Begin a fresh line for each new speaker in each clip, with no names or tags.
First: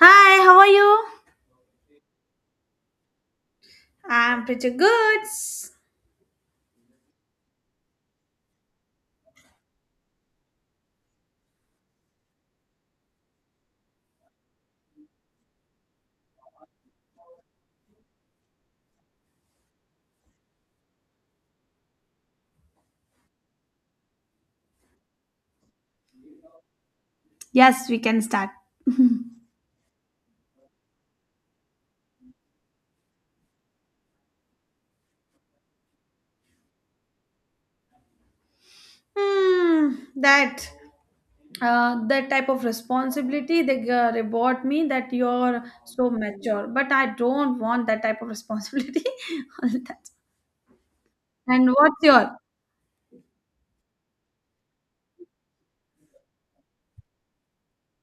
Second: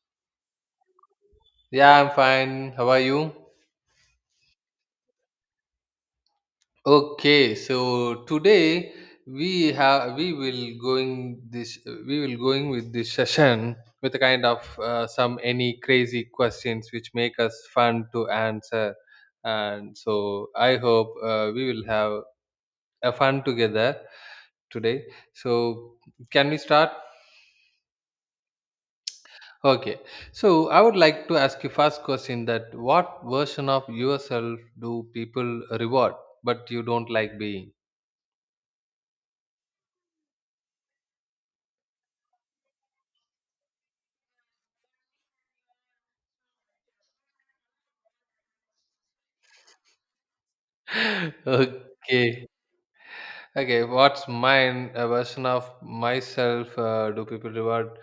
Hi, how are you?
Yeah, I'm fine. How are you?
I'm pretty good.
Okay, so today we have we will going this we will going with this session with a kind of some any crazy questions which make us fun to answer, and so I hope we will have a fun together today. So can we start?
Yes, we can start.
Okay, so I would like to ask you first question that what version of yourself do people reward but you don't like being?
Hmm, that that type of responsibility they reward me that you're so mature, but I don't want that type of responsibility. All that. And what's your?
Okay. Okay, what's mine? A version of myself. Do people reward?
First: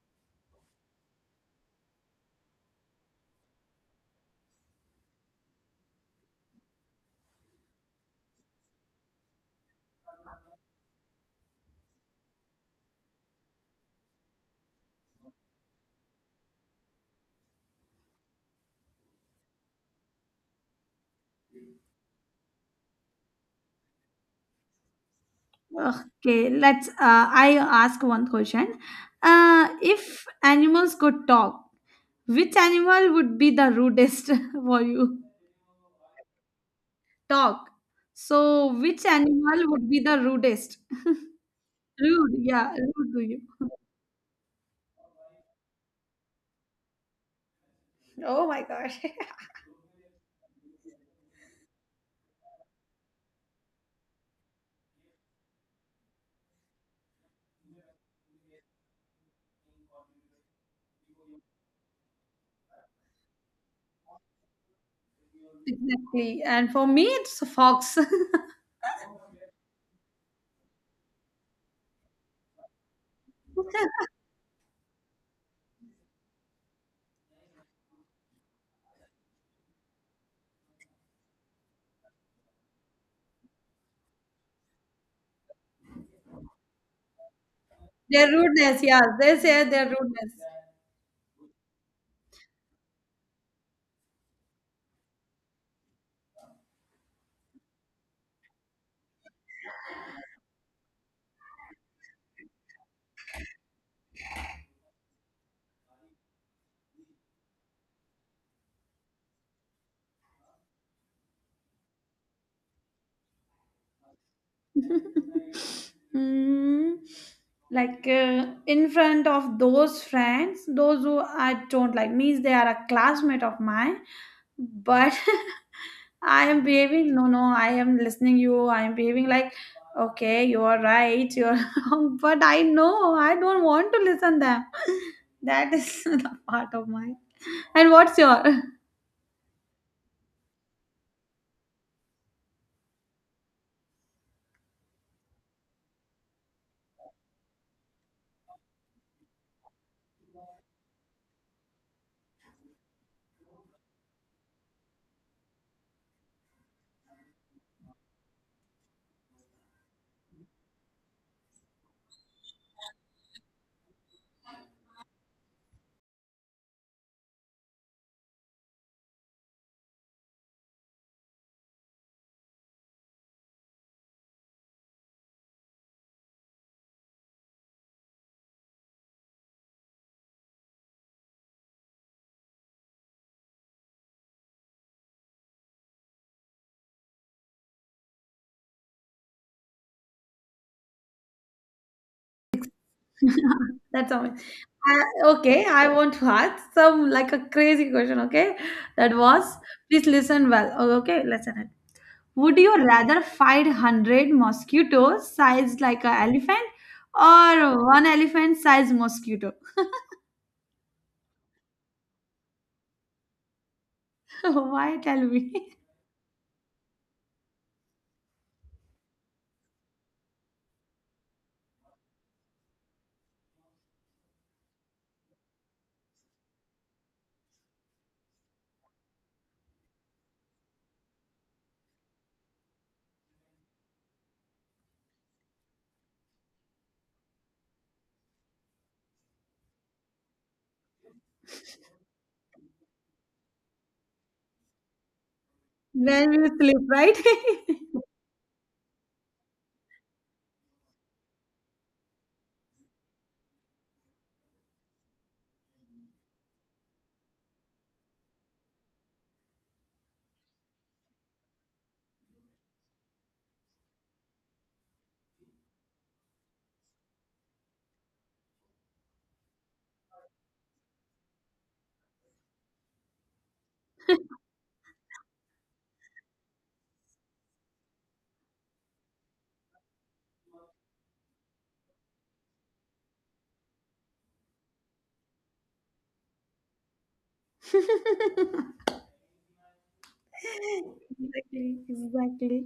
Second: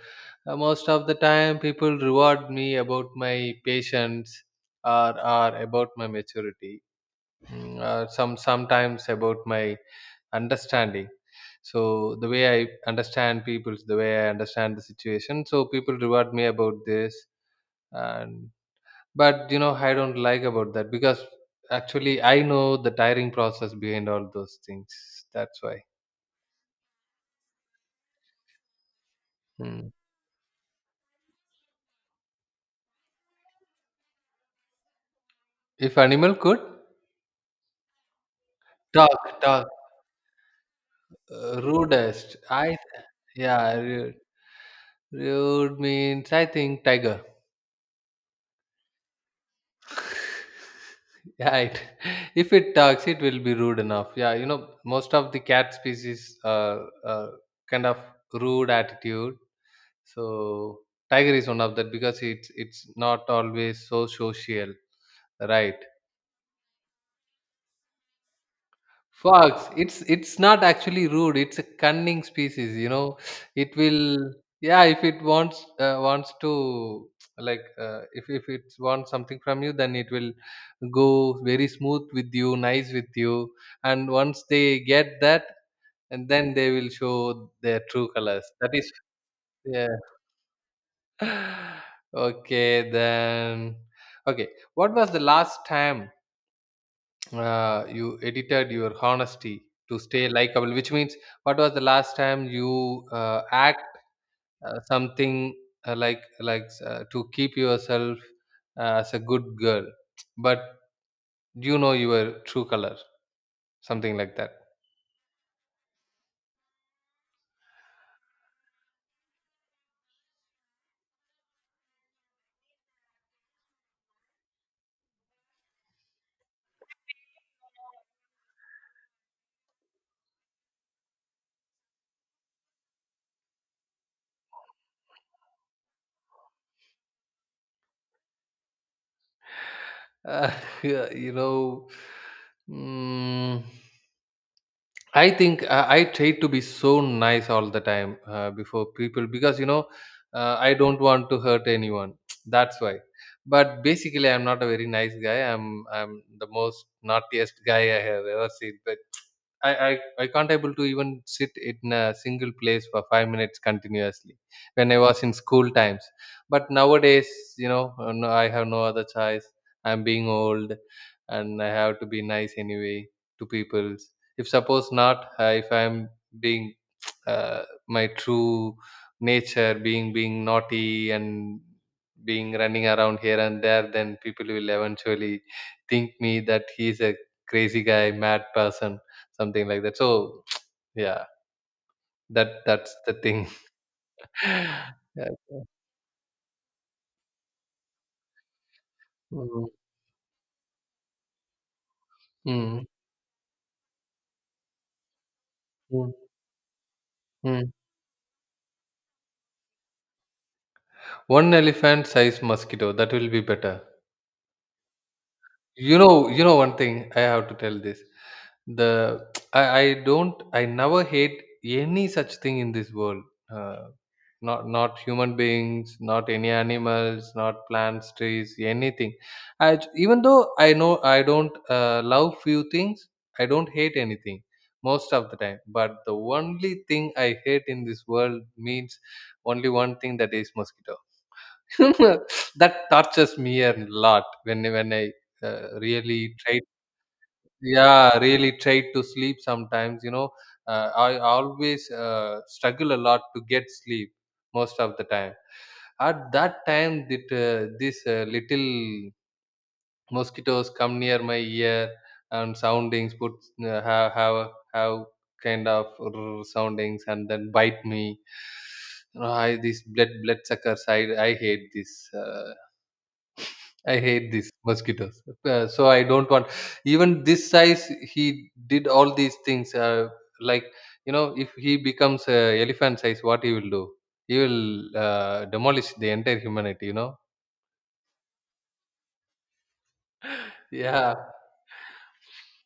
Most of the time, people reward me about my patience or about my maturity. Sometimes about my understanding. So the way I understand people, the way I understand the situation. So people reward me about this, and but you know, I don't like about that because actually I know the tiring process behind all those things. That's why.
Okay, let's. I ask one question.
Hmm.
If animals could talk, which animal would be the rudest for you?
If animal could
Talk. So, which
talk,
animal would be the rudest? Rude,
rudest.
yeah,
I
rude to you.
yeah, rude means I think tiger.
Oh my gosh.
Right. If it talks, it will be rude enough. Yeah, you know, most of the cat species are kind of rude attitude. So tiger is one of that because it's not always so social, right?
Exactly. And for me, it's a fox.
Fox, it's not actually rude. It's a cunning species, you know. It will, yeah. If it wants wants to like if it wants something from you, then it will go very smooth with you, nice with you. And once they get that, and then they will show their true
Their
colors. That
rudeness,
is,
yeah, they say their
yeah.
rudeness.
Okay, then. Okay, what was the last time you edited your honesty to stay likable, which means what was the last time you act something to keep yourself as a good girl but you know your true color something like that.
mm, like In front of those friends, those who I don't like, means they are a classmate of mine, but I am behaving. No, no, I am listening you. I am behaving like, okay, you are right, you are wrong. But I know I don't want to listen them. That is the part of my. And what's your?
uh, yeah, you know, mm, I think I try to be so nice all the time before people because you know I don't want to hurt anyone. That's why. But basically, I'm not a very nice guy. I'm the most naughtiest guy I have ever seen. But I can't able to even sit in a single place for 5 minutes continuously when I was in school times. But nowadays, you know, no, I have no other choice. I'm being old, and I have to be nice anyway to people if suppose not if I'm being my true nature being naughty and being running around here and there, then people will eventually think me that he's a crazy guy, mad person, something like that. So yeah, that's the thing.
That's all.
Yeah.
Okay, I want to ask some like a crazy question. Okay, that was.
Mm,
Please listen well. Oh, okay, listen it. Would you
mm,
rather fight hundred mosquitoes sized like
mm,
an elephant,
mm.
or one elephant sized mosquito?
One elephant size mosquito, that will be better.
Why tell me?
You know, one thing I have to tell this. The I don't, I never hate any such thing in this world. Uh, not human beings, not any animals, not plants, trees, anything. Even though I know I don't love few things, I don't hate anything most of the time. But the only thing I hate in this world means only one thing, that is mosquito. That tortures me a lot when I
Then
really
we will
try.
sleep, right?
Yeah, really try to sleep sometimes, you know, I always struggle a lot to get sleep most of the time. At that time, that this little mosquitoes come near my ear and soundings put uh, have have have kind of soundings and then bite me. These blood suckers, I hate this. I hate these mosquitoes. So I don't want even this size. He did all these things. Like, you know, if he becomes elephant size, what he will do? He will demolish the entire humanity. You know? Yeah.
Exactly, exactly.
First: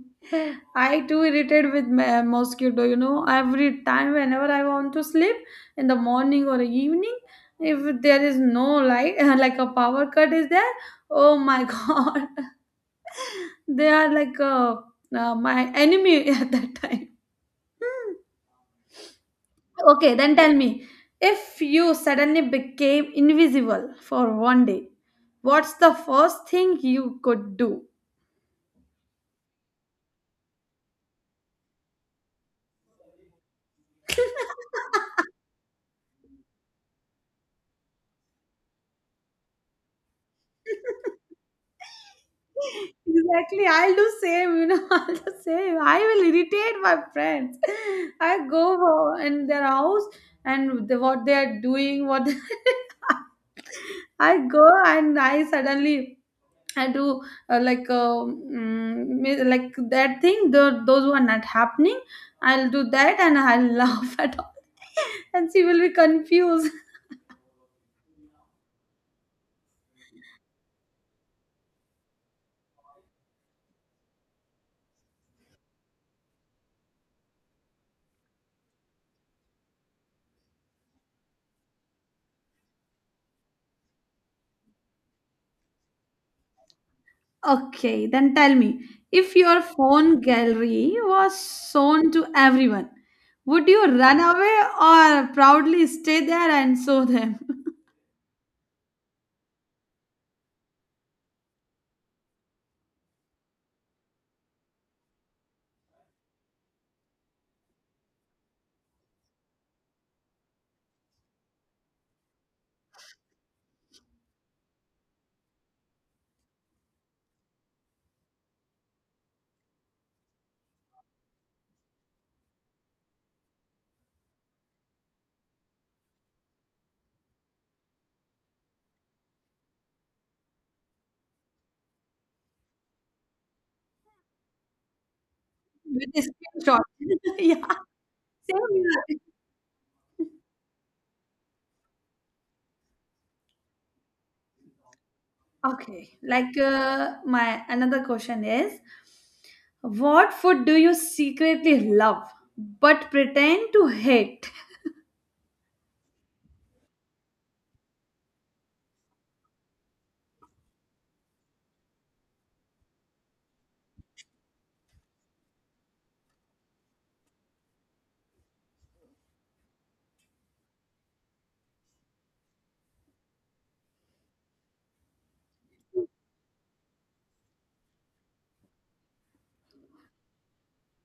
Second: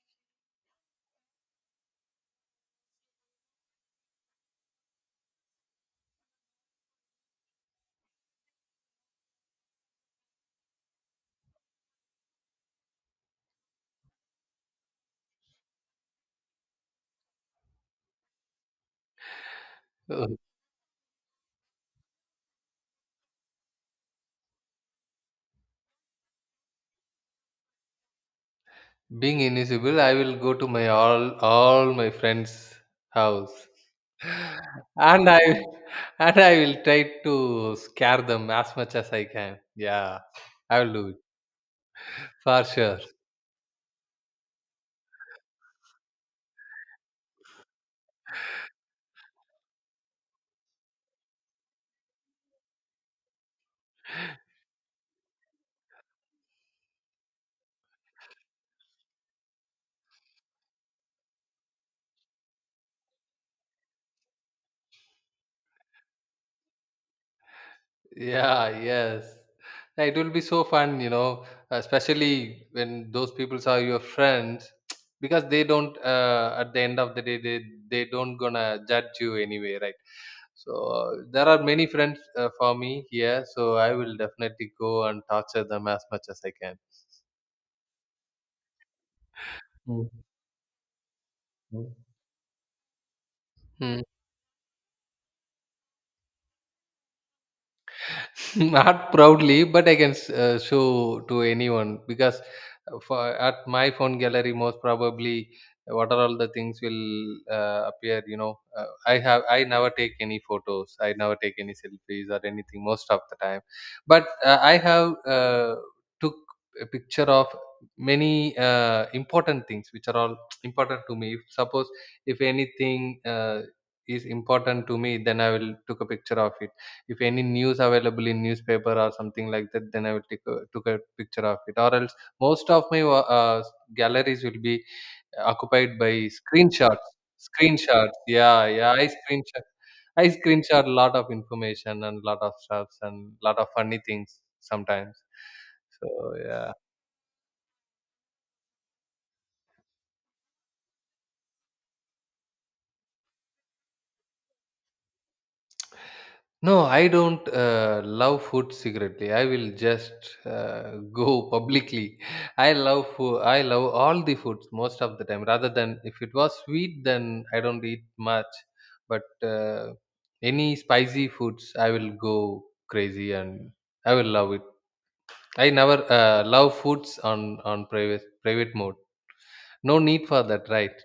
I too irritated with my mosquito, you know, every time whenever I want to sleep in the morning or evening, if there is no light, like a power cut is there, oh my god, they are like my enemy at that time. Hmm. Okay,
Uh,
then tell me, if you suddenly became invisible for one day, what's the first thing you could do?
Being invisible, I will go to my all my friends' house, and I and I will try to scare them as much as I can. Yeah, I will do it for sure.
Exactly, I'll do same, you know, I'll do same. I will irritate my friends. I go over in their house and the, what they are doing, what I go and I suddenly I do like that thing. Those who are not happening, I'll do that and I'll laugh at all, and she will be confused.
Yeah, yes. Yeah, it will be so fun, you know, especially when those people are your friends, because they don't. At the end of the day, they don't gonna judge you anyway, right? So there are many friends for me here, so I will definitely go and torture them as much as I can.
Okay, then tell me, if your
Mm,
phone gallery was
mm.
shown to everyone, would you
Hmm.
run away or proudly stay there and show them
Not proudly, but show to anyone because for at my phone gallery, most probably what are all the things will appear. You know, I never take any photos, I never take any selfies or anything most of the time, but I have uh, took a picture of many important things which are all important to me. If, suppose, if anything is important to me, then I will took a picture of it. If any news available in newspaper or something like that, then I will took a picture of it. Or else, most of my galleries will be occupied
with
by
a screenshot?
screenshots.
Yeah,
screenshots yeah
same.
yeah i
Here.
screenshot I screenshot a lot of information and lot of stuffs and lot of funny things sometimes. So
Okay,
yeah.
my another question is, what food do you secretly love but pretend to hate?
No, I don't love food secretly. I will just go publicly. I love food. I love all the foods most of the time. Rather than if it was sweet, then I don't eat much. But any spicy foods, I will go crazy and I will love it. I never love foods on private mode. No need for that, right?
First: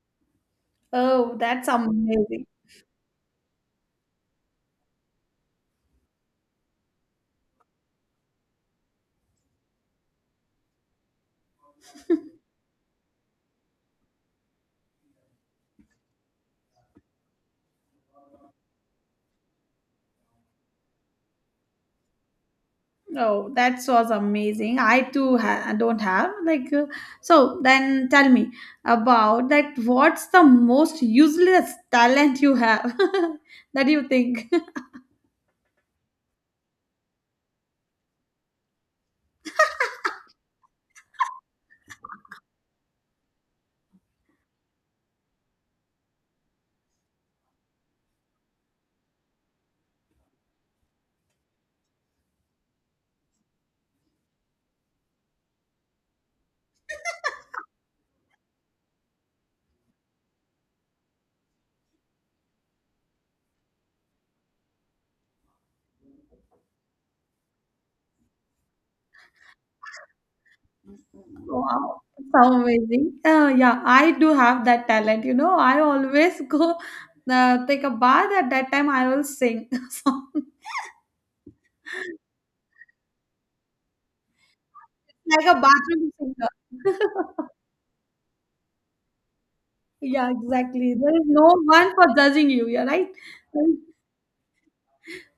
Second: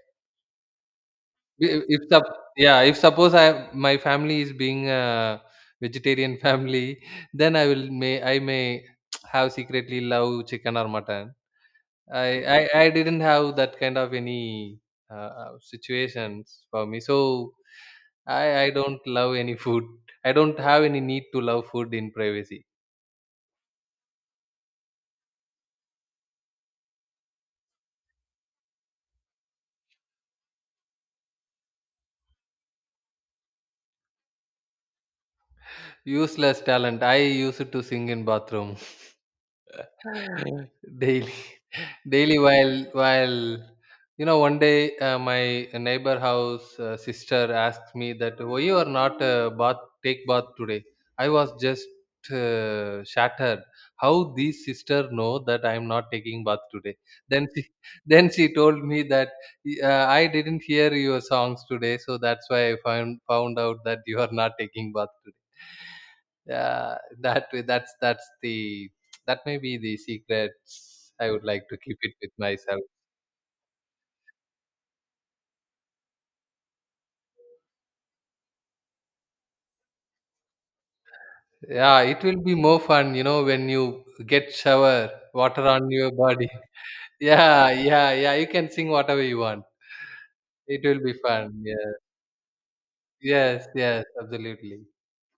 Oh, that's
I- if sup-
amazing.
Yeah, if suppose I my family is being a vegetarian family, then I may have secretly love chicken or mutton. i I didn't have that kind of any situations for me, so i don't love any food, I don't have any need to love food in privacy.
Oh, that was amazing. I too don't have like so. Then tell me about that. What's the most useless talent you have that you think?
Useless talent, I used to sing in bathroom daily. Daily while you know, one day my neighbor house sister asked me that why you are not bath take bath today. I was just shattered how these sister know that I am not taking bath today. then she, then she told me that I didn't hear your songs today, so that's why I found out that you are not taking bath today. Yeah, that's the, that may be the secrets I would like to keep
Wow,
it with
so
myself.
amazing. Yeah, I do have that talent. You know, I always go take a bath. At that time, I will sing a song
Yeah, it will be more fun, you know, when you get shower
like a
water on
bathroom
your body.
singer.
Yeah, yeah, yeah. You can sing whatever you want.
Yeah,
It
exactly.
will
There
be
is
fun.
no one
Yeah.
for judging you. You're right.
Yes, yes, absolutely.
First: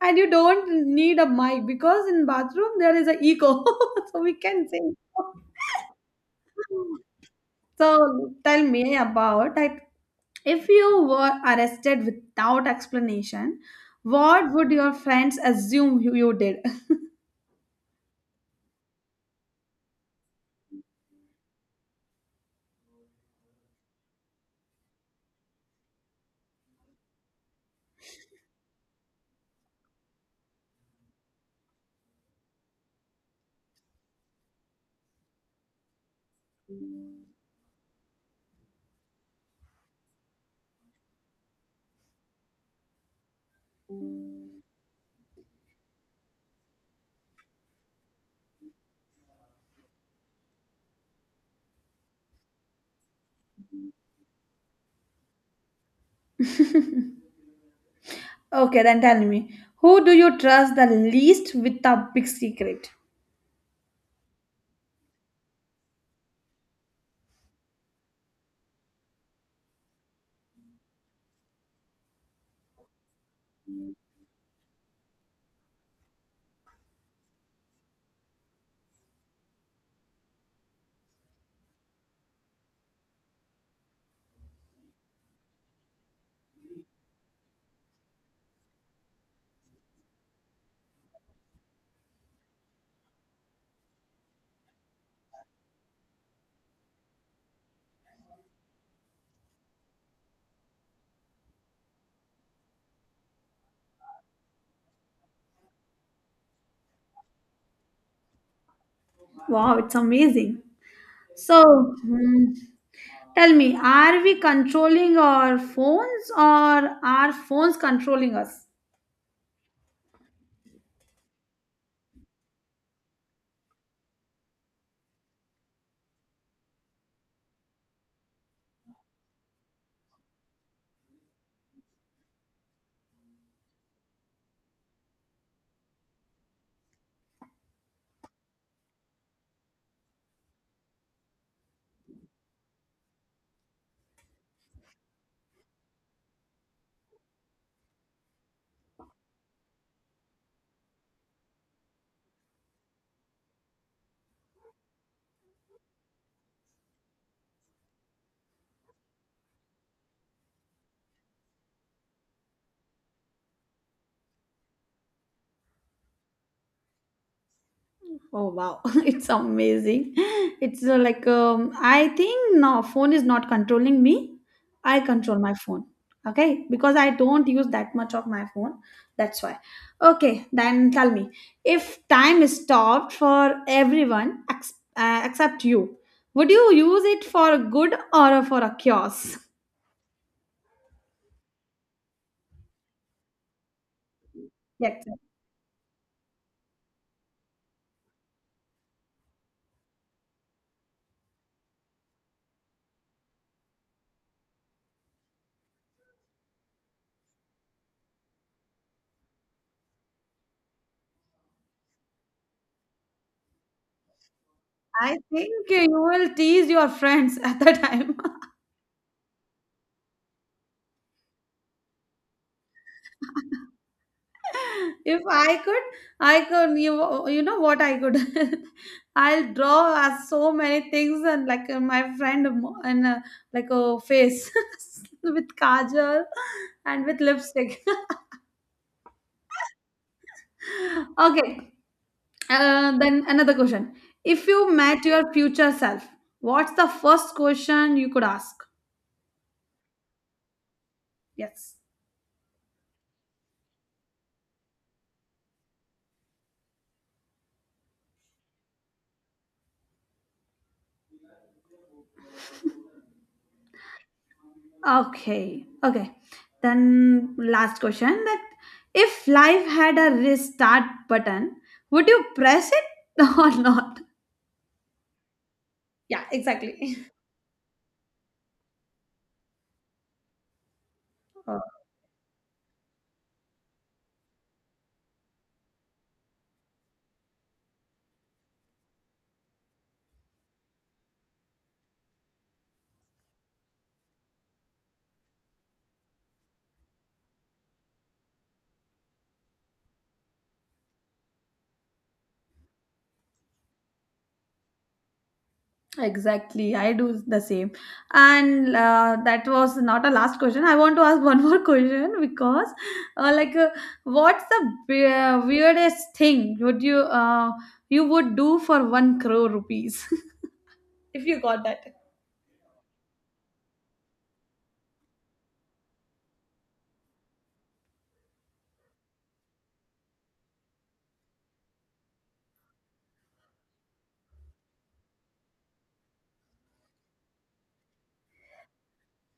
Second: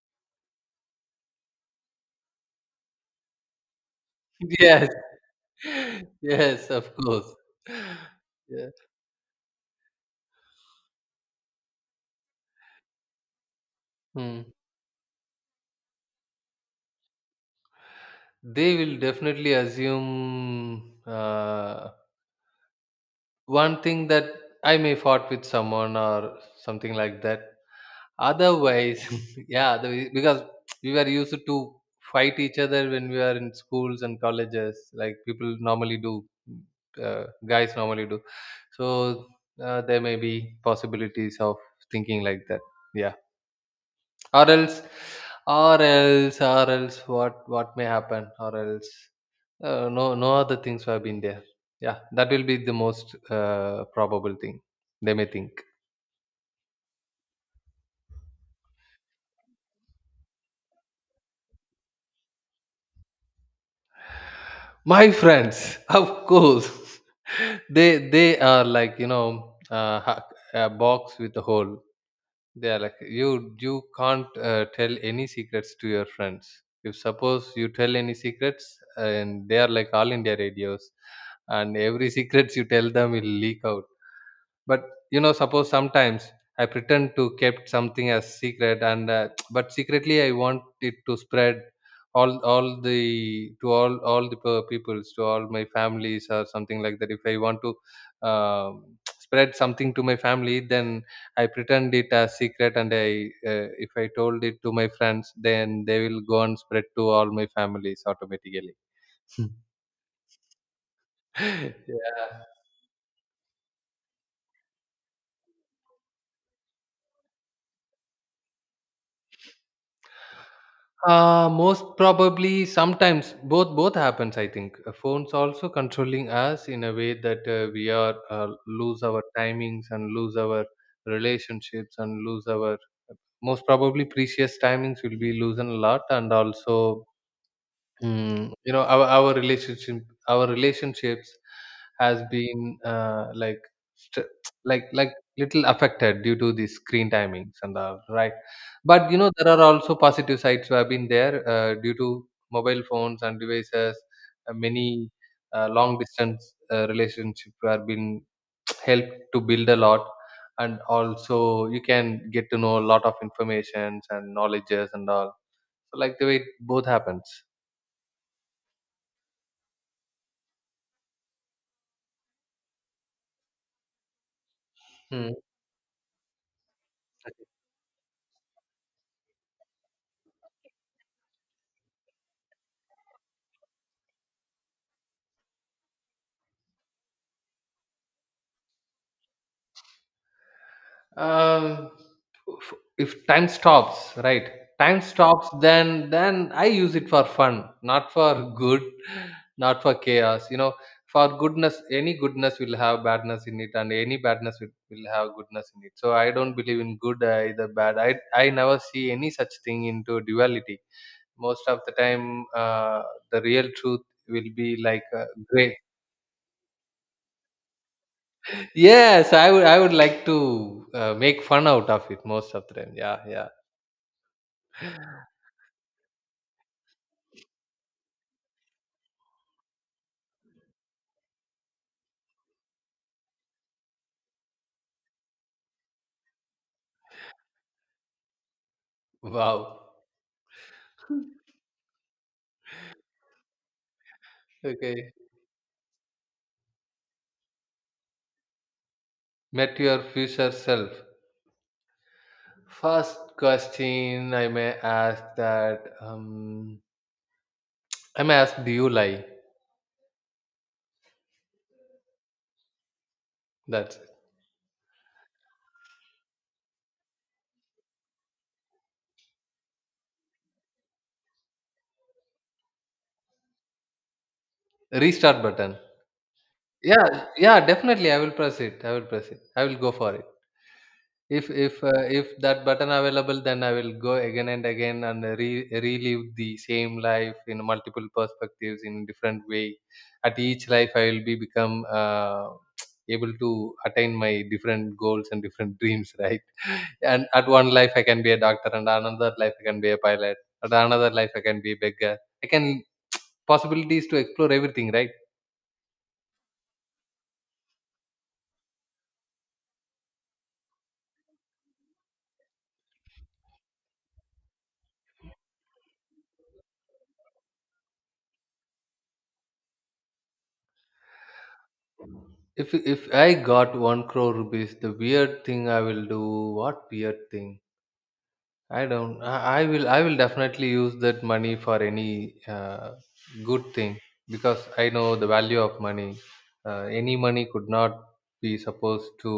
And you don't need a mic because in bathroom there is a echo, so we can
Yes,
sing.
yes, of course.
So tell
Yeah.
me about like if you were arrested without explanation,
Hmm.
what would your friends assume you did?
They will definitely assume one thing, that I may fought with someone or something like that. Otherwise, yeah, the, because we were used to fight each other when we were in schools and colleges, like people normally do, guys normally do. So there may be possibilities of thinking like that. Yeah, or else, what may happen? Or else, no, no other things have been there. Yeah, that will be the most probable thing they may think.
Okay, then tell me, who do you trust the least with a big secret?
My friends, of course. they are like, you know, a box with a hole. They are like, you can't tell any secrets to your friends. If suppose you tell any secrets and they are like all india radios, and every secrets you tell them will leak out. But you know, suppose sometimes I pretend to kept something as secret and but secretly I want it to spread all the to peoples, to all my families, or something like that. If I want to um spread something to my family, then I pretend it as secret, and I if I told it to my friends, then they will go and spread to all my families automatically.
Wow, it's amazing. So,
Yeah.
hmm, tell me, are we controlling our phones or are phones controlling us?
Most probably sometimes both happens, I think. Phones also controlling us in a way that we are lose our timings and lose our relationships and lose our uh, most probably precious timings will be losing a lot. And also, you know, our relationship, our relationships has been like st- like like little affected due to the screen timings and all, right? But you know, there are also positive sides who have been there due to mobile phones and devices. Many long distance relationship have been helped to build a lot, and also you can get to know a lot of informations and knowledges and all. So, like the way it both happens.
Oh wow, it's amazing. It's I think no, phone is not controlling me. I control my phone. Okay, because I don't use that much of my phone. That's why. Okay, then tell me if time is stopped for everyone except you, would you use it for good or for a cause?
Um, if time stops, right? Time
Yes,
stops, then I use it for fun, not for good, not for chaos. You know, for goodness, any goodness will have badness in it, and any badness will have goodness in it. So I don't believe in good either bad. I never see any such thing into duality most of the time. uh, the real truth will be like
I think
gray.
you will tease your friends at the time.
Yes, I would like to make fun out of it most of the time. Yeah, yeah.
If I could, you know what I could, I'll draw as so many things and like my friend mo- and like a face with kajal and with lipstick
Wow.
okay then another question, if you met
Okay.
your future self, what's the first question you could ask?
Met your future self.
Yes.
First question I may ask, that I may ask, do you lie? That's
Okay, okay. Then last question that if life had a restart button, would you press it or not?
restart button.
Yeah, exactly.
Yeah, yeah, definitely I will press it. I will press it. I will go for it.
Uh,
If that button available, then I will go again and again and relive the same life in multiple perspectives in different way. At each life, I will be become able to attain my different goals and different dreams, right? And at one life, I can be a doctor, and another life, I can be a pilot. At another life, I can be a beggar. I can possibilities to explore everything, right?
Exactly, I do the same. And that was not a last question. I want to ask one more question because, uh, like, uh, what's the weirdest thing would you you would do for one crore rupees if you got that?
If I got one crore rupees, the weird thing I will do. What weird thing? I don't. I will. I will definitely use that money for any good thing because I know the value of money. Any money could not be supposed to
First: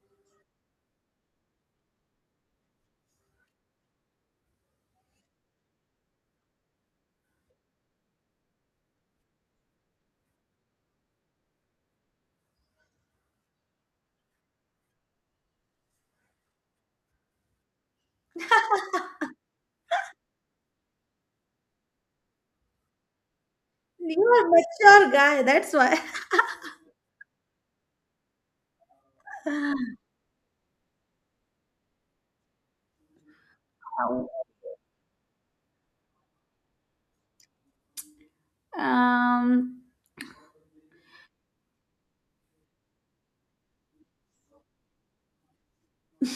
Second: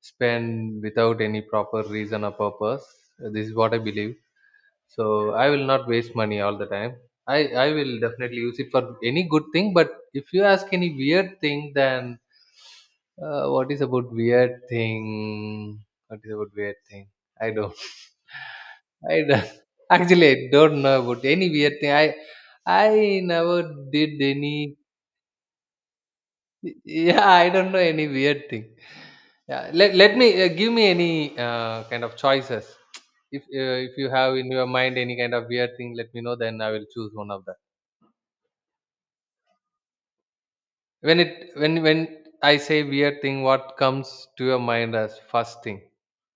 spend without any proper reason or purpose. This is what I believe. So I will not waste money all the time. I will definitely use it for any good thing. But if you ask any weird thing, then what is about weird thing? What is about weird thing? I don't. I don't actually, I don't know about any weird thing. I never did
You are
any.
mature guy. That's why.
Yeah, I don't know any weird thing. Yeah, let me give me any kind of choices. If you have in your mind any kind of weird thing, let me know. Then I will choose one of that.
Um,
When it when I say weird thing, what comes to your mind as first thing?
it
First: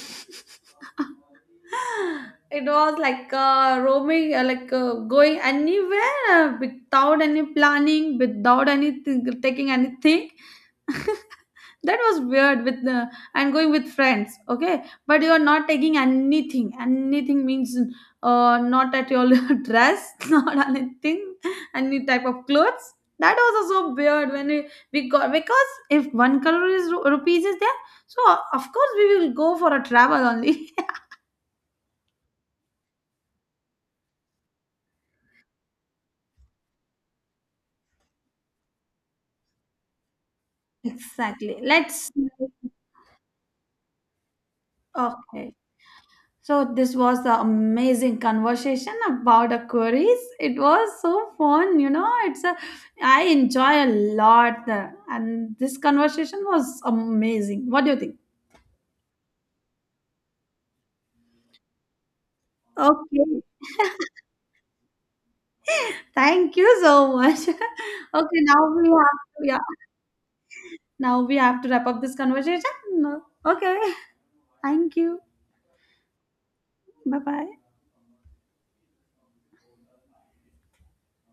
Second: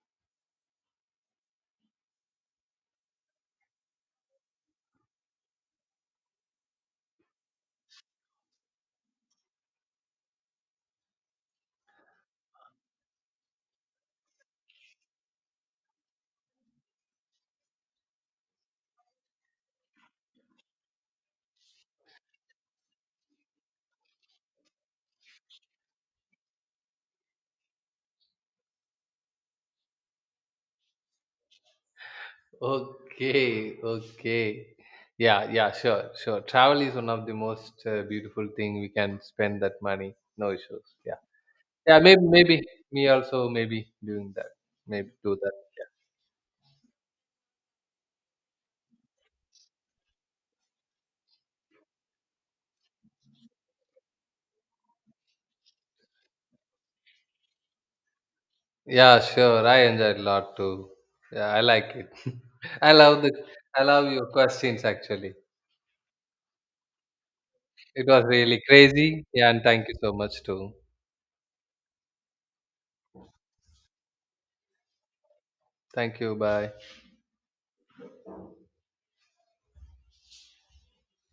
was like roaming, going anywhere without any planning, without anything, taking anything. That was weird with the, and going with friends, okay, but you are not taking anything, anything means not at your dress, not anything, any type of clothes. That was also weird when we got because if one color is rupees is there, so of course we will go for a travel only.
Okay, okay. Yeah, yeah, sure, sure. Travel is one of the most beautiful thing we can spend that money. No issues. Yeah.
Exactly,
Yeah,
let's.
maybe me also maybe doing that. Maybe do that.
Okay. So this was the amazing conversation about the queries. It was so fun, you know. It's a I enjoy a lot, the, and this conversation was amazing. What do you think?
Yeah, sure. I enjoy it a lot too. Yeah, I like it. I love the
Okay,
I love your questions actually.
thank you so much. Okay,
It was
now
really
we have
crazy.
to,
Yeah,
yeah.
and thank you so much too.
Now we have to wrap up this conversation. No. Okay, thank you.
Thank you. Bye.
Bye bye.